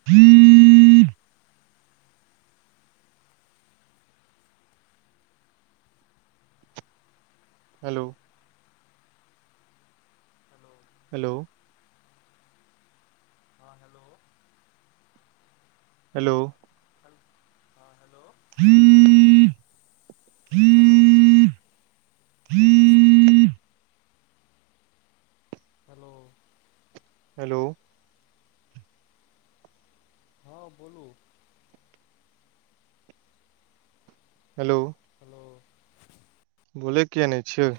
[unintelligible] Hello. ह। Hello. ह hello hello. ह, ह, हेलो। [unintelligible] हेलो। हेलो। हेलो। ह बोलू? हेलो। हेलो। बोले किया नहि छियौ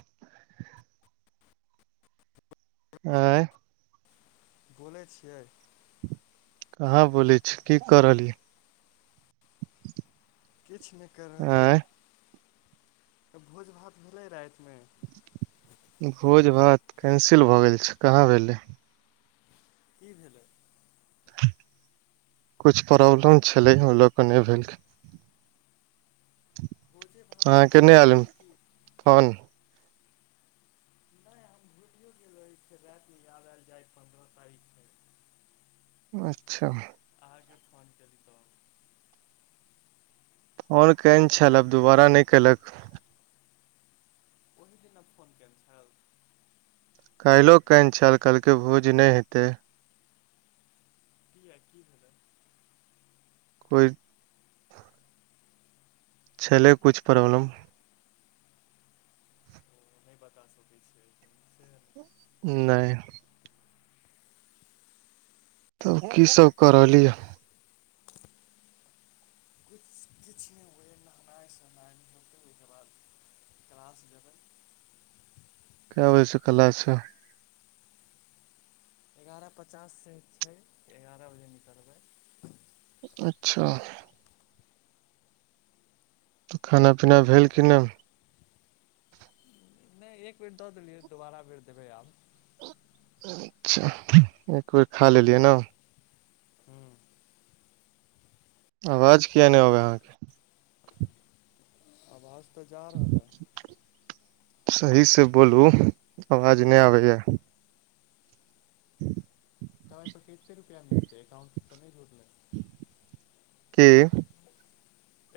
आइ बोलै छियै। कहाँ बोलै छी कि कर रहलियै किछु नहि कर रहलियै आँय तऽ भोज भात भेलै रातिमे भोज भात कैसिल भए गेल छै कहाँ भेलै कि भेलै कुछु प्रॉब्लम छलै ओल नहि भेले गोजे भातके। केने आलम फोन। नहि हम आ जाइ छै पन्द्रह तारीख। छै अच्छा। अहाँकेँ फोन केली तऽ ओर कने छालाप दुोबारा नहि कलक कोन ने फोन कर। काल्हि कान छल कहलकै भोज नहि हेते ठीक छै कोइ। चलै किुछ प्रॉब्लम ओ नहि बता सकै छियै सँ नै। तब की सब कर रहल यऽ किु किछुमे ओह नहनाइ सहनाइ नहि होतै ओहिके बाद क्लास जेबै [unintelligible] क होै छै कला छै [unintelligible] एगारह पचास से छै एगारह बजे निकलबै अच्छा तऽ खाना पीना हँ भेल की नहि नहि एक बेर दऽ देलियै दोबारा बेर देबै आब अच्छा एक बेर खा लेलियै न हूँ आवाज किये नहि अबैहे अहाँके आवाज तऽ जा रहल हे सही से बोलू आवाज नहि आबैये [inaudible] समय पर कते रुपआ मिलतै एकाउंट तऽ नहि जुड़लै? की?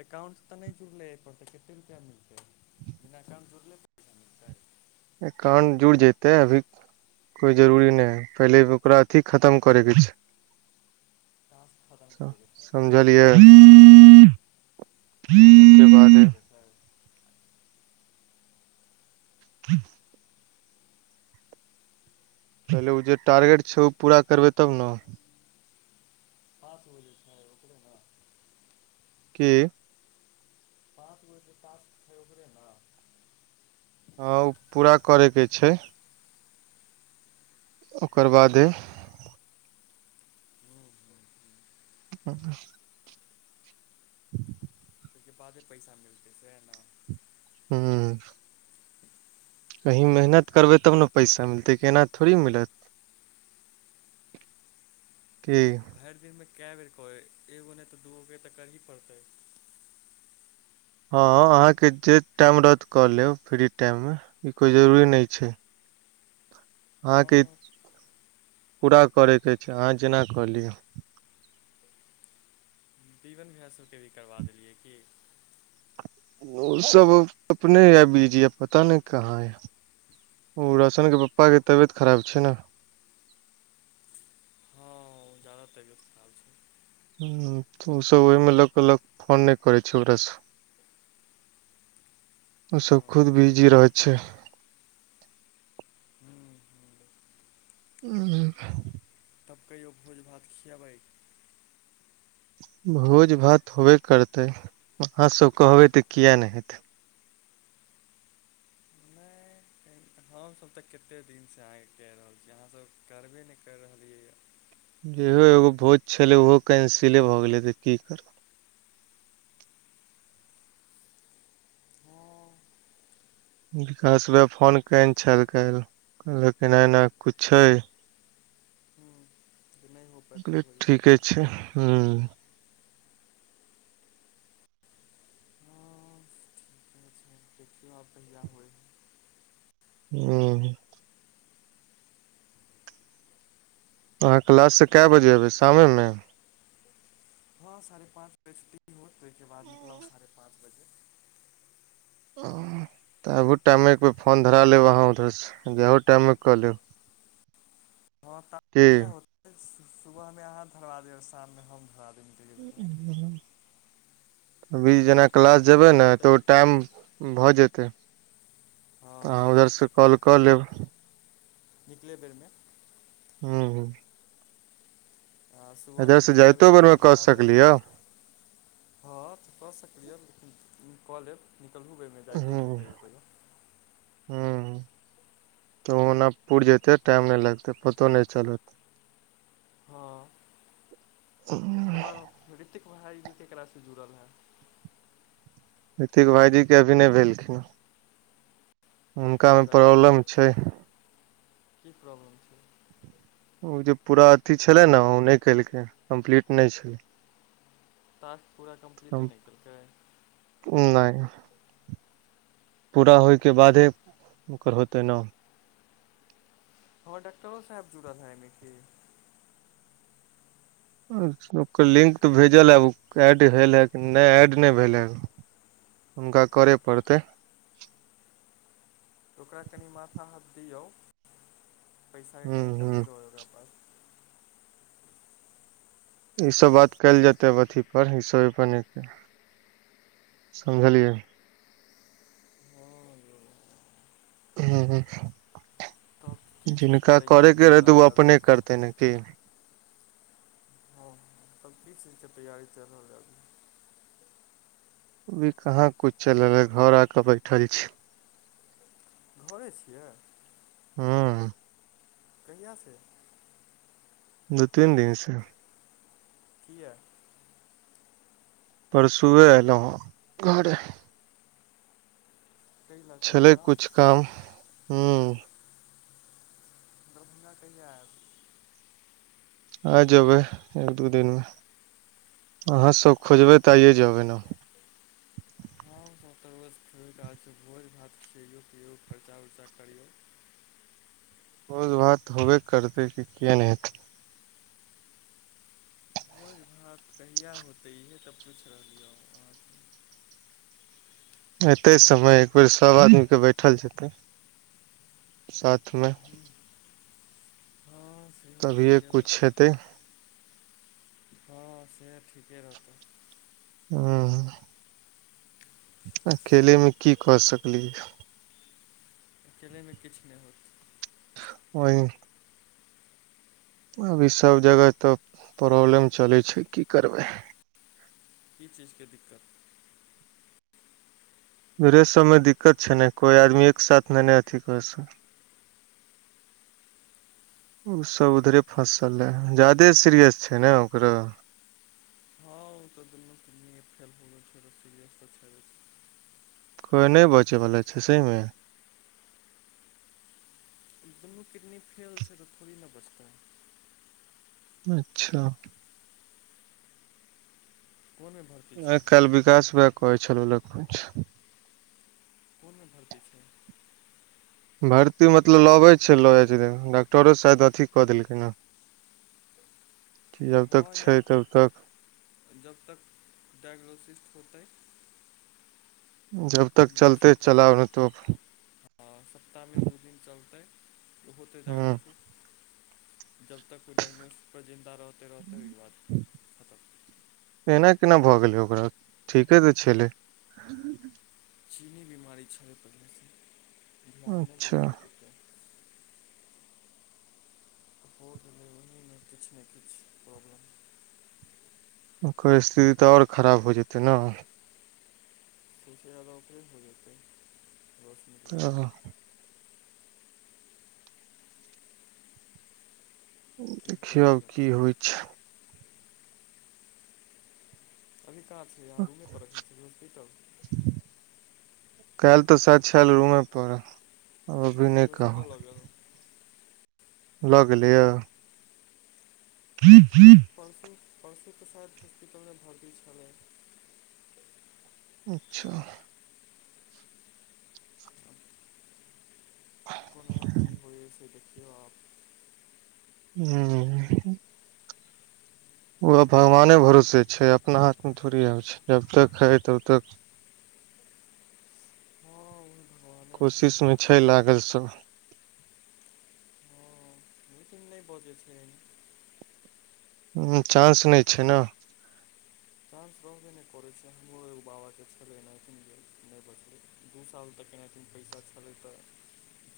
एकाउंट तऽ नहि जुड़लै एहि पर, तऽ कते रुपआ मिलतै, बिना एकाउंट जुड़ले पैसा मिलतै एकाउंट जुड़ि जेतेै अभी कोइ जरूरी नहि है पहिले ओकरा अथी खतम करैके छै हँ समझलियै? टास्क के खतम बाद करै के छै? ह [unintelligible] पहिले ओ जे टारगेट छै ओ पूरा करबै तब ने प बजे ओरा [unintelligible] की? पाँच गोे [unintelligible] सात छै ओकरे न हँ ओ पूरा करयके छै ओकर हूँ बादे हूॅं [unintelligible] ओहिके बादे पैसा मिलतै से? हूॅं कहीं मेहनत करबै तब ने पैसा मिलतै, के एना थोड़ी मिलत? की? भरि दिनमे कए बेर कहै, एगो नहि तऽ दूगोके तऽ करहि पड़तै। हँ अहाँके जे टाइम रहत कऽ लेब फ्री टाइममे, ई कोइ जरूरी नहि छै। अहाँके हँ पूरा करयके छै अहाँ जेना कऽ ली। जीवन भैया सभके भी करबा देलियै की? ओ सब अपने य बीजि पता नहि कहाँ य? ओ रौशनके पप्पाके तबियत खराब छै ने! ओ, ज्यादा तबीयत? ओ सभ ओहि मे लोकऽ [unintelligible] लोक फोन नहि करै छै ओकरासँ ओ सब हँ खुद हँ बिजी हँ रहेै छै। ह्म ह्म हॅं तब कहियौ, भोज-भात खियबै? भोज-भात होबे करतै, अहाँ सब कहबे तऽ किया नहि हेतै! हम सब तऽ कते दिनसँ अहाँके कहि रहल छी, अहाँ सभ करबे नहि करि रहलियैए! जेहो एगो भोज छलै ओहो कैंसिले भऽ गेलै तऽ की करबै? हँ विकास भैया फोन केने छल काल्हि, कहलक एना-एना कुछ छै हूँ [unintelligible] ठीके भात छै, हॅं जब प होए [unintelligible] हूॅं अहाँ क्लाससँ कए तऽ बजे अयबै, शामेमे? हॅं, साढ़े पाँच बजे छुट्टी होइत तॅं ओहिके बाद निकलब साढ़े पाँच बजे तऽ आबहू टाइमे एक बेर फोन धरा लेब अहाँ उधरसे, जाहू टाइमे कऽ लेब की [unintelligible] सुबहमे अहाँ धरा देब शाममे हम धरा निकलै बेरमे [unintelligible] अभी दू जेना बेरके टाइम क्लास पुरि जेबै न जेतै तऽ ओ टाइम भऽ जेतै हँ तऽ अहाँ उधर स कॉल कऽ लेब् निकले बेर मे [inaudible] हँ सुबहमे इधरसँ जाय बेर जाइतो में बेरमे अहाँ कऽ धरा देब सकलियै [unintelligible] हँ तऽ कऽ सकैय लेकिन कऽ लेब निकलहु बेर जाइतो [unintelligible] ह्म [inaudible] तऽ ओना पुर जैतै टाइम न लगतै पतो न चलत [inaudible] हमर रितिक भाई जी केकरा स जुड़ल है रितिक भाइजी क अभी न भेलखिन हँ ज्यादा किया प्रॉब्लम छै [unintelligible] की प्रॉब्लम छै ओ जे पूरा अथी छलै न ओ ने केलकै कम्प्लीट न छलै टाक्स पूरा कम्पलिट न कयेलकै न [unintelligible] पूरा होइ के बादे ओकर होतै न हमर डाक्टर साहेब जुड़ल है आइ म की ओकर लिंक तऽ भेजल है एड भेल है न एड न भेल ह हुनका करय पड़तै तऽ ओकरा कनि माथा हाथ दिऔ [unintelligible] पैसाके ह कही ह कमी रहै ओकरा पास ई सब बात कयल जेतै अथी पर ई सब [unintelligible] समझलियै [inaudible] [unintelligible] तब की चीजके जिनका तैयारी करेके चलि रहे त रहल ओ हइ अभी अपने करते न कि हँ तब की चीज क तैयारी चल रहल अभी अभी कहा कुछ चल रह घर आ क बैठल छी घरे स य [inaudible] कहिया सँ दू तीन दिन सँ किया परसुए एलै ह घरे कै लए कोइ छले कुछ काम हूँ दरभंगा कहिया ऐब आ जेबै एक दू दिन म अहाँ सब खोजबै तऽ आऐ जेबै न [unintelligible] भोज भात कियो खर्चा वर्चा करियौ भोज भात होबे करतै की किएक न हेतै भोज भात कहिआ होतै इहे तऽ पूछि रहलिए एते समय एक बेर सब आदमी क बैठल जेतै [unintelligible] साथ मे [inaudible] तभीए ठीके कुछ होतै हेतै हँ से हो ठीके रहते [inaudible] अकेले मे की क सकली ही अकेले मे किछ न होत ओहि अभी सभ जगह तऽ प्रॉब्लम चलै छै की करबै की चीज क दिक्कत रे सब मे दिक्कत छै ने कोई आदमी एक साथ न ने अथी क सकै ओसभ उधरे फँसल रहै ज्यदे सीरियस छै ने ओकरा ह त फेल हो गेल सर [unintelligible] कोइ नहि बचैवला छै सही मे दुनू किडनी फेल छै तऽ थोड़ी न बचतै अच्छा कोन भर [unintelligible] आइ काल्हि विकास भैया कहै छलौल कुछ कोनमे भर्ती छै भर्ती मतलब लबै छै लऽ जाइ दिन डॉक्टरो शायद अथी कऽ देलकै ने कि आखिर हँ या छै तब तक जब तक डायग्नोसिस होतै जब तक चलते चलाउ ने त आ सप्ताहमे दू दिन चलतै ओहोतै ह डायग्नोसिस जब तक ओ डायग्नोसस पर जिन्दा रहते रहते ओइ के बाद खतम एना केना भऽ गेलै ओकरा ठीके तऽ छेलै ह चीनी बीमारी छलै पहिलेसँ ध्यान नहि अच्छा देलकै ओते होम डिलीवरीमे किछु ने किछु प्रॉब्लम ओकर स्थिति तऽ और खराब हो जेतै ने दूसे अरक [unintelligible] रे हो जेतै रोशनी आ हा की देखियौ करल आब की जेतै होइ छै अभी कहाँ छिय अहाँ रूमे पर रखने छियै हॉस्पिटल काइल तऽ सायद छेल रूमे पड़ आइ अभी नहि फेर हॉस्पिटल कहब लऽ गेल लऽ गेलैया ग्रिब ग्रिब [unintelligible] परसु परसु तो शायद हॉस्पिटलमे भर्ती छलैया अच्छा आब ह कोना की होइ छै देखियौ आब हू हू ओ भगवाने भरोसे छै अपना हाथ मे थोड़ी आब छै जबतक हे तबतक हँ कोशिशमे छै लागल सब हम त [unintelligible] न नहि बजै छैय हू चांस नहि छै न चांस रहबे नहि करै छै हमरो एगो बाबाके छलैनाख [unintelligible] नि गेल नहि बसलै दू साल तक केनाहितो पैसा छलै तऽ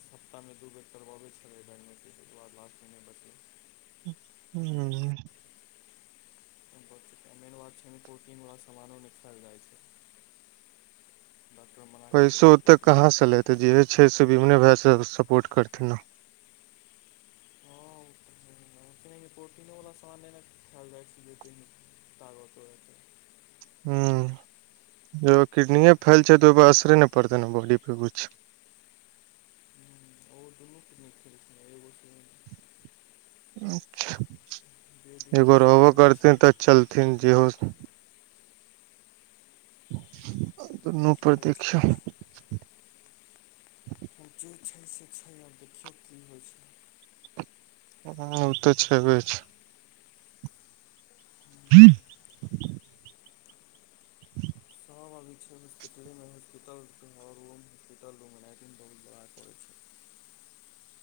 सप्ताहमे दू बेर करवबैत छलै डायग्नोसिस ओइके बाद लास्टमे नहि बचलै हू तहन बहुत मेन बात छैमे प्रोटीनवला समानो निघटल जाइ छै डॉक्टर मना कऽ दै पैसो छै ओतऽ प्रोटीनवला कहाँसँ लेतै जे छै से विमने भाइसँ सपोर्ट करथिन ने हँ खनामे प्रोटीनोवला समान एने खाएल जाइ छै जे त एहिमे तागतो हेत हू जकर किडनिये फैल छै तऽ ओहिपर असरे नहि पड़तै ने बॉडी पर किछ और दुनू किडनी फेल छै न एगो जे दिन हइ एगो से रहबो दिन करते छै तऽ चलथिन जे हो दुनू जे प्रत्यक्ष छै जे छै से छै आब देखियौ की होइ छै ह ओ तऽ छेबे छै ह [unintelligible] छै हम अभी छैपिटलेमे हॉस्पिटलर रम [unintelligible] हस्पिटल रूमंग बहुत बड़ा पड़ै छै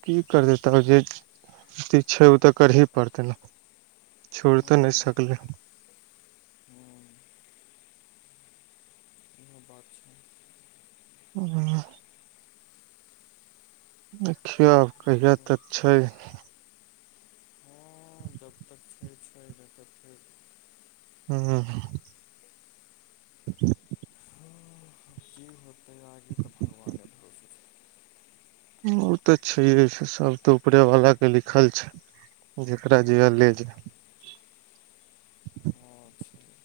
की कर देतै जे अथी छै ओ तऽ करही पड़तै ने छोइड़ तऽ हँ नहि सकलै हँ इँ बात छै ह देखियौ आब कहिया देखियौ तक छै ह जब तक छै छै जब तक नै हू हँ की होतै आगे तऽ भगवाने भरोसे छै उ तऽ छैे हे से सब तऽ उपरे वाला के लिखल छै जेकरा जैहा हँ ले जा हँ छै